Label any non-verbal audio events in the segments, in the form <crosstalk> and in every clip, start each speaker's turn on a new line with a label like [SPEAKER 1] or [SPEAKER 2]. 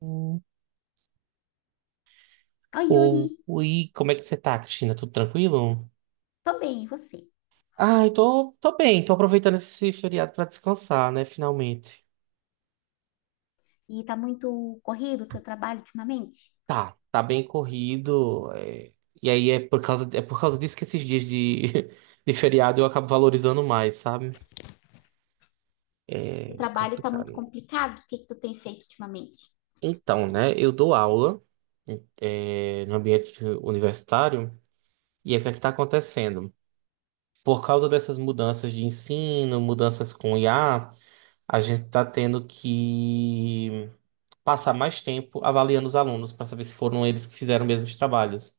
[SPEAKER 1] Hum.
[SPEAKER 2] Oi, Yuri.
[SPEAKER 1] Ou, oi, como é que você tá, Cristina? Tudo tranquilo?
[SPEAKER 2] Tô bem, e você?
[SPEAKER 1] Ah, eu tô bem, tô aproveitando esse feriado pra descansar, né, finalmente.
[SPEAKER 2] E tá muito corrido o teu trabalho ultimamente?
[SPEAKER 1] Tá bem corrido, e aí é por causa disso que esses dias de, <laughs> de feriado eu acabo valorizando mais, sabe?
[SPEAKER 2] O
[SPEAKER 1] É
[SPEAKER 2] trabalho tá muito
[SPEAKER 1] complicado.
[SPEAKER 2] complicado? O que que tu tem feito ultimamente?
[SPEAKER 1] Então, né, eu dou aula, no ambiente universitário, e aí o que é que tá acontecendo? Por causa dessas mudanças de ensino, mudanças com IA. A gente está tendo que passar mais tempo avaliando os alunos para saber se foram eles que fizeram mesmo os trabalhos.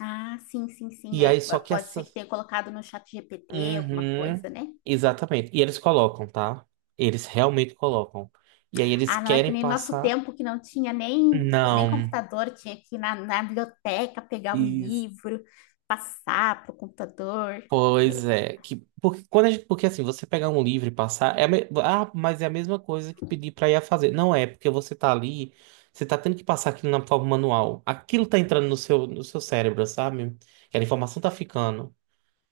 [SPEAKER 2] Ah, sim, sim, sim,
[SPEAKER 1] E
[SPEAKER 2] né?
[SPEAKER 1] aí, só que
[SPEAKER 2] Pode ser
[SPEAKER 1] essa.
[SPEAKER 2] que tenha colocado no chat GPT alguma
[SPEAKER 1] Uhum,
[SPEAKER 2] coisa, né?
[SPEAKER 1] exatamente. E eles colocam, tá? Eles realmente colocam. E aí, eles
[SPEAKER 2] Ah, não é que
[SPEAKER 1] querem
[SPEAKER 2] nem nosso
[SPEAKER 1] passar.
[SPEAKER 2] tempo que não tinha nem
[SPEAKER 1] Não.
[SPEAKER 2] computador, tinha que ir na biblioteca pegar o
[SPEAKER 1] Isso.
[SPEAKER 2] livro, passar pro computador.
[SPEAKER 1] Pois
[SPEAKER 2] É,
[SPEAKER 1] é, que porque quando a gente, porque assim, você pegar um livro e passar, ah, mas é a mesma coisa que pedir pra ir a fazer. Não é, porque você tá ali, você tá tendo que passar aquilo na forma manual. Aquilo tá entrando no seu cérebro, sabe? Que a informação tá ficando.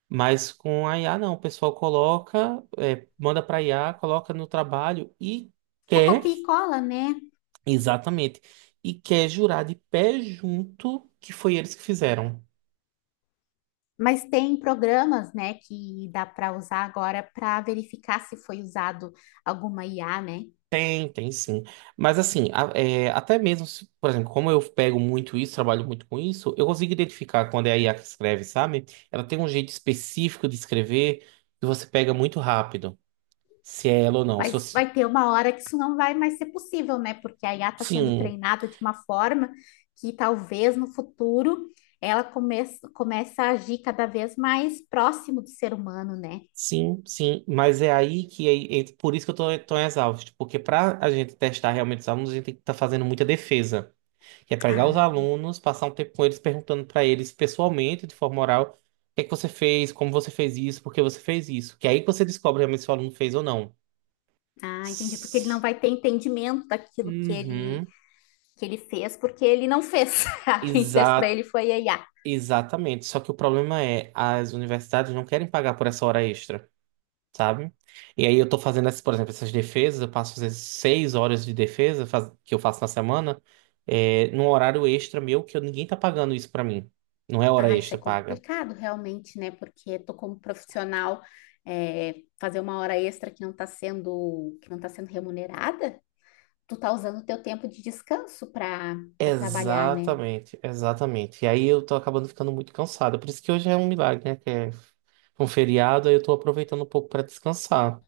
[SPEAKER 1] Mas com a IA não, o pessoal coloca, manda pra IA, coloca no trabalho e
[SPEAKER 2] só
[SPEAKER 1] quer,
[SPEAKER 2] copia e cola, né?
[SPEAKER 1] exatamente, e quer jurar de pé junto que foi eles que fizeram.
[SPEAKER 2] Mas tem programas, né, que dá para usar agora para verificar se foi usado alguma IA, né?
[SPEAKER 1] Tem sim. Mas assim, até mesmo, por exemplo, como eu pego muito isso, trabalho muito com isso, eu consigo identificar quando é a IA que escreve, sabe? Ela tem um jeito específico de escrever que você pega muito rápido, se é ela ou não. Se
[SPEAKER 2] Mas
[SPEAKER 1] você...
[SPEAKER 2] vai ter uma hora que isso não vai mais ser possível, né? Porque a IA está sendo
[SPEAKER 1] Sim,
[SPEAKER 2] treinada de uma forma que talvez no futuro ela começa a agir cada vez mais próximo do ser humano, né?
[SPEAKER 1] sim, sim. Mas é aí que é por isso que eu tô tão exausto, porque pra a gente testar realmente os alunos, a gente tem que estar fazendo muita defesa. Que é pegar os
[SPEAKER 2] Ah,
[SPEAKER 1] alunos, passar um tempo com eles, perguntando para eles pessoalmente, de forma oral, o que é que você fez, como você fez isso, por que você fez isso. Que é aí que você descobre realmente se o aluno fez ou não.
[SPEAKER 2] ah, entendi. Porque ele não
[SPEAKER 1] S-
[SPEAKER 2] vai ter entendimento daquilo
[SPEAKER 1] Uhum.
[SPEAKER 2] que ele fez, porque ele não fez. <laughs> Quem fez para
[SPEAKER 1] Exa
[SPEAKER 2] ele foi a IA.
[SPEAKER 1] exatamente. Só que o problema é, as universidades não querem pagar por essa hora extra, sabe? E aí eu tô fazendo, essas, por exemplo, essas defesas, eu passo às vezes 6 horas de defesa que eu faço na semana, num horário extra meu que ninguém tá pagando isso pra mim. Não é hora
[SPEAKER 2] Ah, isso é
[SPEAKER 1] extra paga.
[SPEAKER 2] complicado realmente, né? Porque tô como profissional é, fazer uma hora extra que não tá sendo remunerada, tu tá usando o teu tempo de descanso para trabalhar, né?
[SPEAKER 1] Exatamente, exatamente. E aí eu tô acabando ficando muito cansado. Por isso que hoje é um milagre, né? Que é um feriado, aí eu tô aproveitando um pouco pra descansar.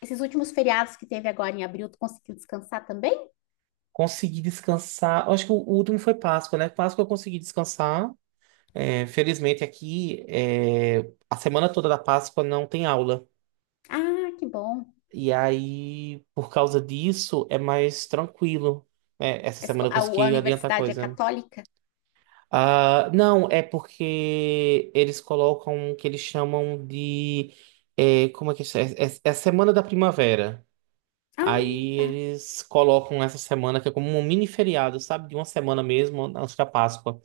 [SPEAKER 2] Esses últimos feriados que teve agora em abril, tu conseguiu descansar também?
[SPEAKER 1] Consegui descansar. Eu acho que o último foi Páscoa, né? Páscoa eu consegui descansar. É, felizmente aqui, a semana toda da Páscoa não tem aula.
[SPEAKER 2] Ah, que bom.
[SPEAKER 1] E aí, por causa disso, é mais tranquilo. É, essa
[SPEAKER 2] A,
[SPEAKER 1] semana
[SPEAKER 2] esco-
[SPEAKER 1] eu
[SPEAKER 2] a- a
[SPEAKER 1] consegui adiantar
[SPEAKER 2] universidade é
[SPEAKER 1] coisa.
[SPEAKER 2] católica?
[SPEAKER 1] Ah, não, é porque eles colocam o que eles chamam de. Como é que isso é? É a Semana da Primavera.
[SPEAKER 2] Ah,
[SPEAKER 1] Aí
[SPEAKER 2] tá.
[SPEAKER 1] eles colocam essa semana, que é como um mini feriado, sabe? De uma semana mesmo, antes da Páscoa.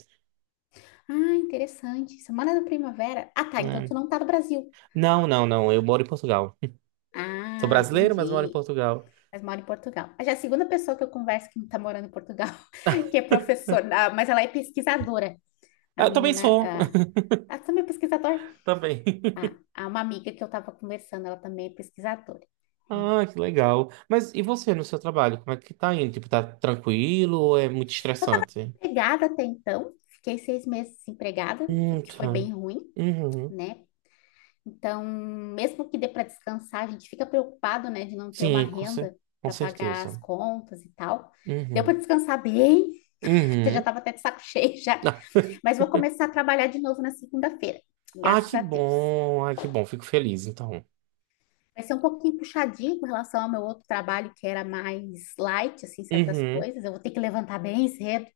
[SPEAKER 2] Ah, interessante. Semana da primavera. Ah, tá. Então tu
[SPEAKER 1] É.
[SPEAKER 2] não tá no Brasil.
[SPEAKER 1] Não, não, não. Eu moro em Portugal. <laughs> Sou
[SPEAKER 2] Ah,
[SPEAKER 1] brasileiro, mas moro em
[SPEAKER 2] entendi.
[SPEAKER 1] Portugal.
[SPEAKER 2] Mas mora em Portugal. Já é a segunda pessoa que eu converso que tá morando em Portugal, que é professora, ah, mas ela é pesquisadora. A
[SPEAKER 1] Ah, eu também
[SPEAKER 2] menina,
[SPEAKER 1] sou.
[SPEAKER 2] ah,
[SPEAKER 1] <laughs>
[SPEAKER 2] ela também é pesquisadora.
[SPEAKER 1] Também.
[SPEAKER 2] Ah,
[SPEAKER 1] <laughs>
[SPEAKER 2] há uma amiga que eu estava conversando, ela também é pesquisadora. É. Eu
[SPEAKER 1] Ah, que legal. Mas e você no seu trabalho? Como é que tá indo? Tipo, tá tranquilo ou é muito
[SPEAKER 2] estava
[SPEAKER 1] estressante?
[SPEAKER 2] desempregada até então, fiquei 6 meses desempregada, o que foi
[SPEAKER 1] Tá.
[SPEAKER 2] bem ruim,
[SPEAKER 1] Uhum.
[SPEAKER 2] né? Então, mesmo que dê para descansar, a gente fica preocupado, né, de não ter uma
[SPEAKER 1] Sim,
[SPEAKER 2] renda
[SPEAKER 1] com
[SPEAKER 2] para pagar as
[SPEAKER 1] certeza.
[SPEAKER 2] contas e tal. Deu para
[SPEAKER 1] Uhum.
[SPEAKER 2] descansar bem, <laughs> já
[SPEAKER 1] Uhum.
[SPEAKER 2] estava até de saco <laughs> cheio já, mas vou
[SPEAKER 1] <laughs>
[SPEAKER 2] começar a trabalhar de novo na segunda-feira,
[SPEAKER 1] Ah,
[SPEAKER 2] graças
[SPEAKER 1] que
[SPEAKER 2] a Deus.
[SPEAKER 1] bom. Ah, que bom. Fico feliz, então.
[SPEAKER 2] Vai ser um pouquinho puxadinho com relação ao meu outro trabalho, que era mais light, assim, certas
[SPEAKER 1] Uhum.
[SPEAKER 2] coisas. Eu vou ter que levantar bem cedo,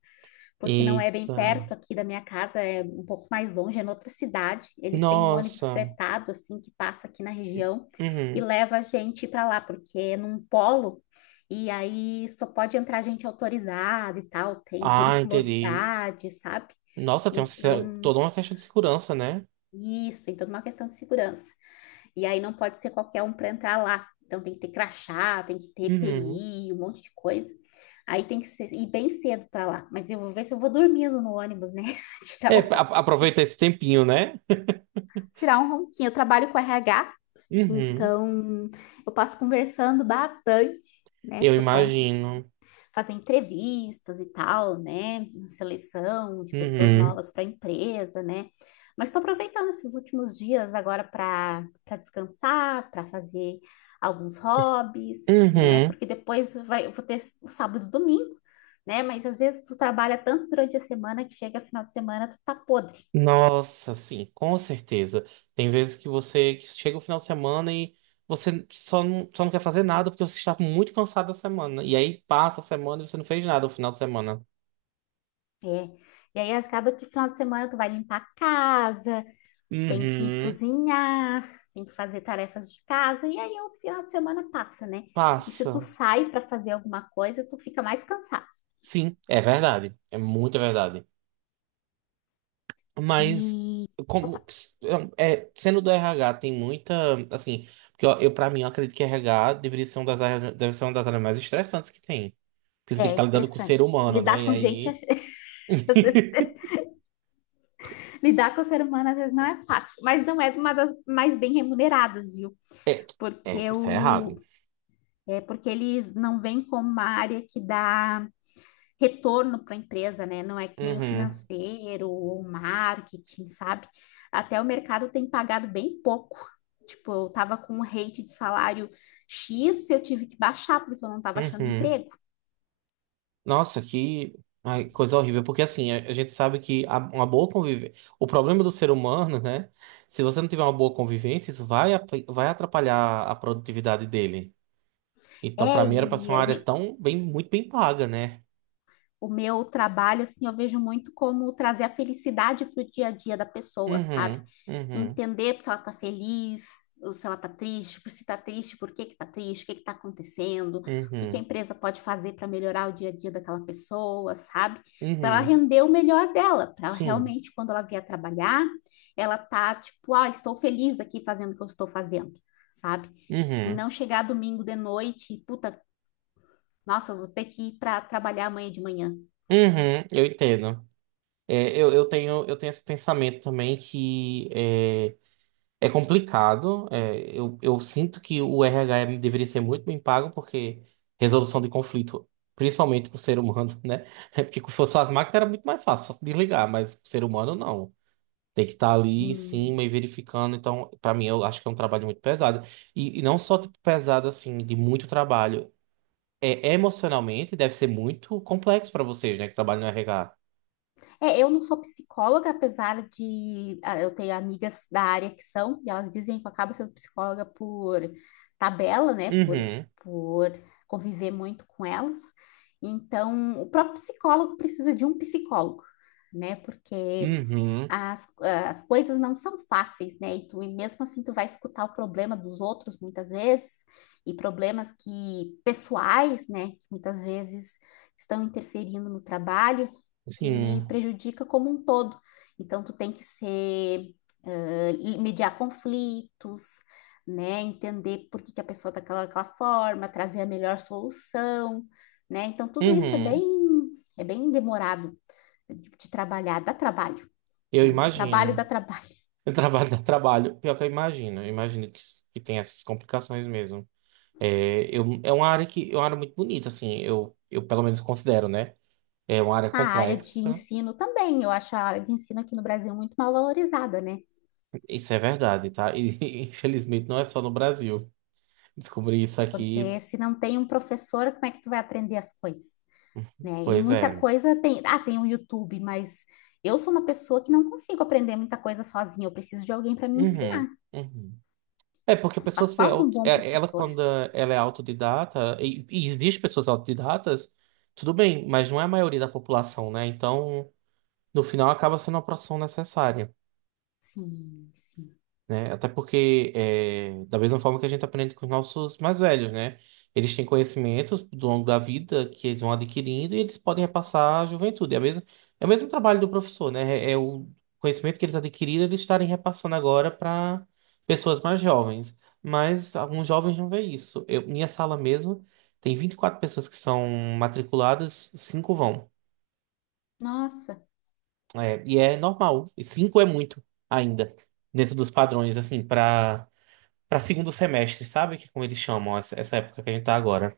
[SPEAKER 2] porque não é bem
[SPEAKER 1] Eita.
[SPEAKER 2] perto aqui da minha casa, é um pouco mais longe, é noutra cidade. Eles têm um ônibus
[SPEAKER 1] Nossa.
[SPEAKER 2] fretado, assim, que passa aqui na região e
[SPEAKER 1] Uhum.
[SPEAKER 2] leva a gente para lá, porque é num polo, e aí só pode entrar gente autorizada e tal, tem
[SPEAKER 1] Ah, entendi.
[SPEAKER 2] periculosidade, sabe?
[SPEAKER 1] Nossa, tem uma se-
[SPEAKER 2] Então,
[SPEAKER 1] toda uma questão de segurança, né?
[SPEAKER 2] isso, tem toda uma questão de segurança. E aí não pode ser qualquer um para entrar lá. Então tem que ter crachá, tem que ter
[SPEAKER 1] Uhum.
[SPEAKER 2] EPI, um monte de coisa. Aí tem que ser, ir bem cedo para lá. Mas eu vou ver se eu vou dormindo no ônibus, né? <laughs> Tirar,
[SPEAKER 1] É,
[SPEAKER 2] o-
[SPEAKER 1] aproveita esse tempinho, né? <laughs>
[SPEAKER 2] Tirar um ronquinho. Eu trabalho com RH,
[SPEAKER 1] Uhum.
[SPEAKER 2] então eu passo conversando bastante, né?
[SPEAKER 1] Eu
[SPEAKER 2] Por conta
[SPEAKER 1] imagino.
[SPEAKER 2] fazer entrevistas e tal, né? Seleção de pessoas
[SPEAKER 1] Uhum.
[SPEAKER 2] novas para a empresa, né? Mas estou aproveitando esses últimos dias agora para descansar, para fazer alguns hobbies, né?
[SPEAKER 1] Uhum.
[SPEAKER 2] Porque depois vai, eu vou ter o sábado e o domingo, né? Mas às vezes tu trabalha tanto durante a semana que chega final de semana tu tá podre.
[SPEAKER 1] Nossa, sim, com certeza. Tem vezes que você que chega o final de semana e você só não quer fazer nada porque você está muito cansado da semana. E aí passa a semana e você não fez nada o final de semana.
[SPEAKER 2] É. E aí acaba que final de semana tu vai limpar a casa, tem que
[SPEAKER 1] Uhum,
[SPEAKER 2] cozinhar, tem que fazer tarefas de casa, e aí o final de semana passa, né? E se tu
[SPEAKER 1] passa.
[SPEAKER 2] sai para fazer alguma coisa, tu fica mais cansado.
[SPEAKER 1] Sim, é verdade. É muita verdade. Mas
[SPEAKER 2] E
[SPEAKER 1] como é, sendo do RH tem muita, assim, porque eu para mim eu acredito que RH deveria ser uma deve ser uma das áreas mais estressantes que tem, porque você tem que
[SPEAKER 2] é
[SPEAKER 1] estar lidando com o ser
[SPEAKER 2] estressante.
[SPEAKER 1] humano, né?
[SPEAKER 2] Lidar
[SPEAKER 1] E
[SPEAKER 2] com gente, <laughs> às
[SPEAKER 1] aí <laughs>
[SPEAKER 2] vezes, lidar com o ser humano às vezes não é fácil, mas não é uma das mais bem remuneradas, viu?
[SPEAKER 1] É,
[SPEAKER 2] Porque
[SPEAKER 1] isso é errado.
[SPEAKER 2] o, é porque eles não veem como uma área que dá retorno para a empresa, né? Não é que nem o
[SPEAKER 1] Uhum,
[SPEAKER 2] financeiro ou o marketing, sabe? Até o mercado tem pagado bem pouco. Tipo, eu tava com um rate de salário X, eu tive que baixar porque eu não tava achando
[SPEAKER 1] uhum.
[SPEAKER 2] emprego.
[SPEAKER 1] Nossa, que ai, coisa horrível. Porque assim, a gente sabe que uma boa convivência. O problema do ser humano, né? Se você não tiver uma boa convivência, isso vai atrapalhar a produtividade dele. Então,
[SPEAKER 2] É,
[SPEAKER 1] pra mim, era pra ser
[SPEAKER 2] e
[SPEAKER 1] uma
[SPEAKER 2] a
[SPEAKER 1] área
[SPEAKER 2] gente
[SPEAKER 1] tão bem, muito bem paga, né?
[SPEAKER 2] o meu trabalho, assim, eu vejo muito como trazer a felicidade para o dia a dia da pessoa, sabe?
[SPEAKER 1] Uhum, uhum,
[SPEAKER 2] Entender se ela tá feliz, ou se ela tá triste, por se tá triste, por que que tá triste, o que que tá acontecendo, o que que a
[SPEAKER 1] uhum,
[SPEAKER 2] empresa pode fazer para melhorar o dia a dia daquela pessoa, sabe? Para ela
[SPEAKER 1] uhum.
[SPEAKER 2] render o melhor dela, para ela
[SPEAKER 1] Sim.
[SPEAKER 2] realmente, quando ela vier trabalhar, ela tá tipo, ah, estou feliz aqui fazendo o que eu estou fazendo, sabe? E
[SPEAKER 1] Uhum,
[SPEAKER 2] não chegar domingo de noite e, puta, nossa, eu vou ter que ir para trabalhar amanhã de manhã.
[SPEAKER 1] uhum. Eu entendo. É, eu tenho esse pensamento também que. É, É complicado. Eu sinto que o RH deveria ser muito bem pago, porque resolução de conflito, principalmente para o ser humano, né? <laughs> É porque se fosse só as máquinas era muito mais fácil, só se desligar, mas para o ser humano não. Tem que estar ali em cima
[SPEAKER 2] Sim.
[SPEAKER 1] e verificando. Então, para mim, eu acho que é um trabalho muito pesado. E não só tipo, pesado, assim, de muito trabalho. É, emocionalmente deve ser muito complexo para vocês, né, que trabalham no RH.
[SPEAKER 2] É, eu não sou psicóloga, apesar de eu ter amigas da área que são, e elas dizem que eu acabo sendo psicóloga por tabela, né? Por,
[SPEAKER 1] Uhum,
[SPEAKER 2] por conviver muito com elas. Então, o próprio psicólogo precisa de um psicólogo, né? Porque
[SPEAKER 1] uhum,
[SPEAKER 2] as coisas não são fáceis, né? E mesmo assim, tu vai escutar o problema dos outros muitas vezes, e problemas que pessoais, né? Que muitas vezes estão interferindo no trabalho que
[SPEAKER 1] sim,
[SPEAKER 2] prejudica como um todo. Então, tu tem que ser, ah, mediar conflitos, né? Entender por que que a pessoa está daquela forma, trazer a melhor solução, né? Então, tudo isso é
[SPEAKER 1] uhum.
[SPEAKER 2] bem, demorado de trabalhar, dá trabalho,
[SPEAKER 1] Eu
[SPEAKER 2] né? O trabalho dá
[SPEAKER 1] imagino. <laughs>
[SPEAKER 2] trabalho. <laughs>
[SPEAKER 1] O trabalho dá trabalho. Pior que eu imagino. Eu imagino que tem essas complicações mesmo. É, é uma área que é uma área muito bonita, assim. Eu pelo menos considero, né? É uma área
[SPEAKER 2] A área de
[SPEAKER 1] complexa.
[SPEAKER 2] ensino também, eu acho a área de ensino aqui no Brasil muito mal valorizada, né?
[SPEAKER 1] Isso é verdade, tá? E <laughs> infelizmente não é só no Brasil. Descobri isso aqui.
[SPEAKER 2] Porque se não tem um professor, como é que tu vai aprender as coisas? Né? E
[SPEAKER 1] Pois
[SPEAKER 2] muita
[SPEAKER 1] é.
[SPEAKER 2] coisa tem o YouTube, mas eu sou uma pessoa que não consigo aprender muita coisa sozinha, eu preciso de alguém para me
[SPEAKER 1] Uhum,
[SPEAKER 2] ensinar.
[SPEAKER 1] uhum. É porque a pessoa
[SPEAKER 2] Faz
[SPEAKER 1] se
[SPEAKER 2] falta um
[SPEAKER 1] auto,
[SPEAKER 2] bom
[SPEAKER 1] é- ela
[SPEAKER 2] professor.
[SPEAKER 1] quando ela é autodidata, e existe pessoas autodidatas, tudo bem, mas não é a maioria da população, né? Então, no final acaba sendo uma profissão necessária.
[SPEAKER 2] Sim, sim.
[SPEAKER 1] Né? Até porque, da mesma forma que a gente aprende com os nossos mais velhos, né? Eles têm conhecimentos do longo da vida que eles vão adquirindo e eles podem repassar à juventude. É, é o mesmo trabalho do professor, né? É o conhecimento que eles adquiriram, eles estarem repassando agora para pessoas mais jovens. Mas alguns jovens não veem isso. Minha sala mesmo tem 24 pessoas que são matriculadas, cinco vão.
[SPEAKER 2] Nossa,
[SPEAKER 1] É, e é normal. E cinco é muito ainda, dentro dos padrões, assim, para segundo semestre, sabe? Que é como eles chamam essa época que a gente tá agora.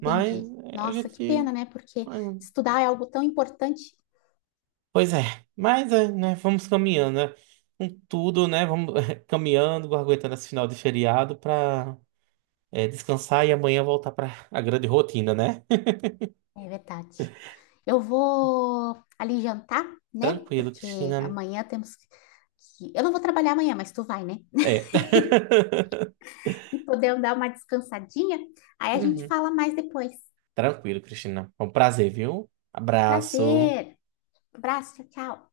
[SPEAKER 1] Mas é, a
[SPEAKER 2] Nossa, que
[SPEAKER 1] gente.
[SPEAKER 2] pena, né? Porque
[SPEAKER 1] é,
[SPEAKER 2] estudar é algo tão importante.
[SPEAKER 1] Pois é. Mas é, né, vamos caminhando, né? Com tudo, né? Vamos <laughs> caminhando, aguentando esse final de feriado para descansar e amanhã voltar para a grande rotina, né?
[SPEAKER 2] É verdade. Eu vou ali jantar,
[SPEAKER 1] <laughs>
[SPEAKER 2] né?
[SPEAKER 1] Tranquilo,
[SPEAKER 2] Porque
[SPEAKER 1] Cristina.
[SPEAKER 2] amanhã temos que... Eu não vou trabalhar amanhã, mas tu vai, né?
[SPEAKER 1] É. <laughs>
[SPEAKER 2] <laughs> E podemos dar uma descansadinha. Aí a gente
[SPEAKER 1] Uhum.
[SPEAKER 2] fala mais depois.
[SPEAKER 1] Tranquilo, Cristina. Foi um prazer, viu? Abraço.
[SPEAKER 2] Prazer. Abraço, tchau, tchau.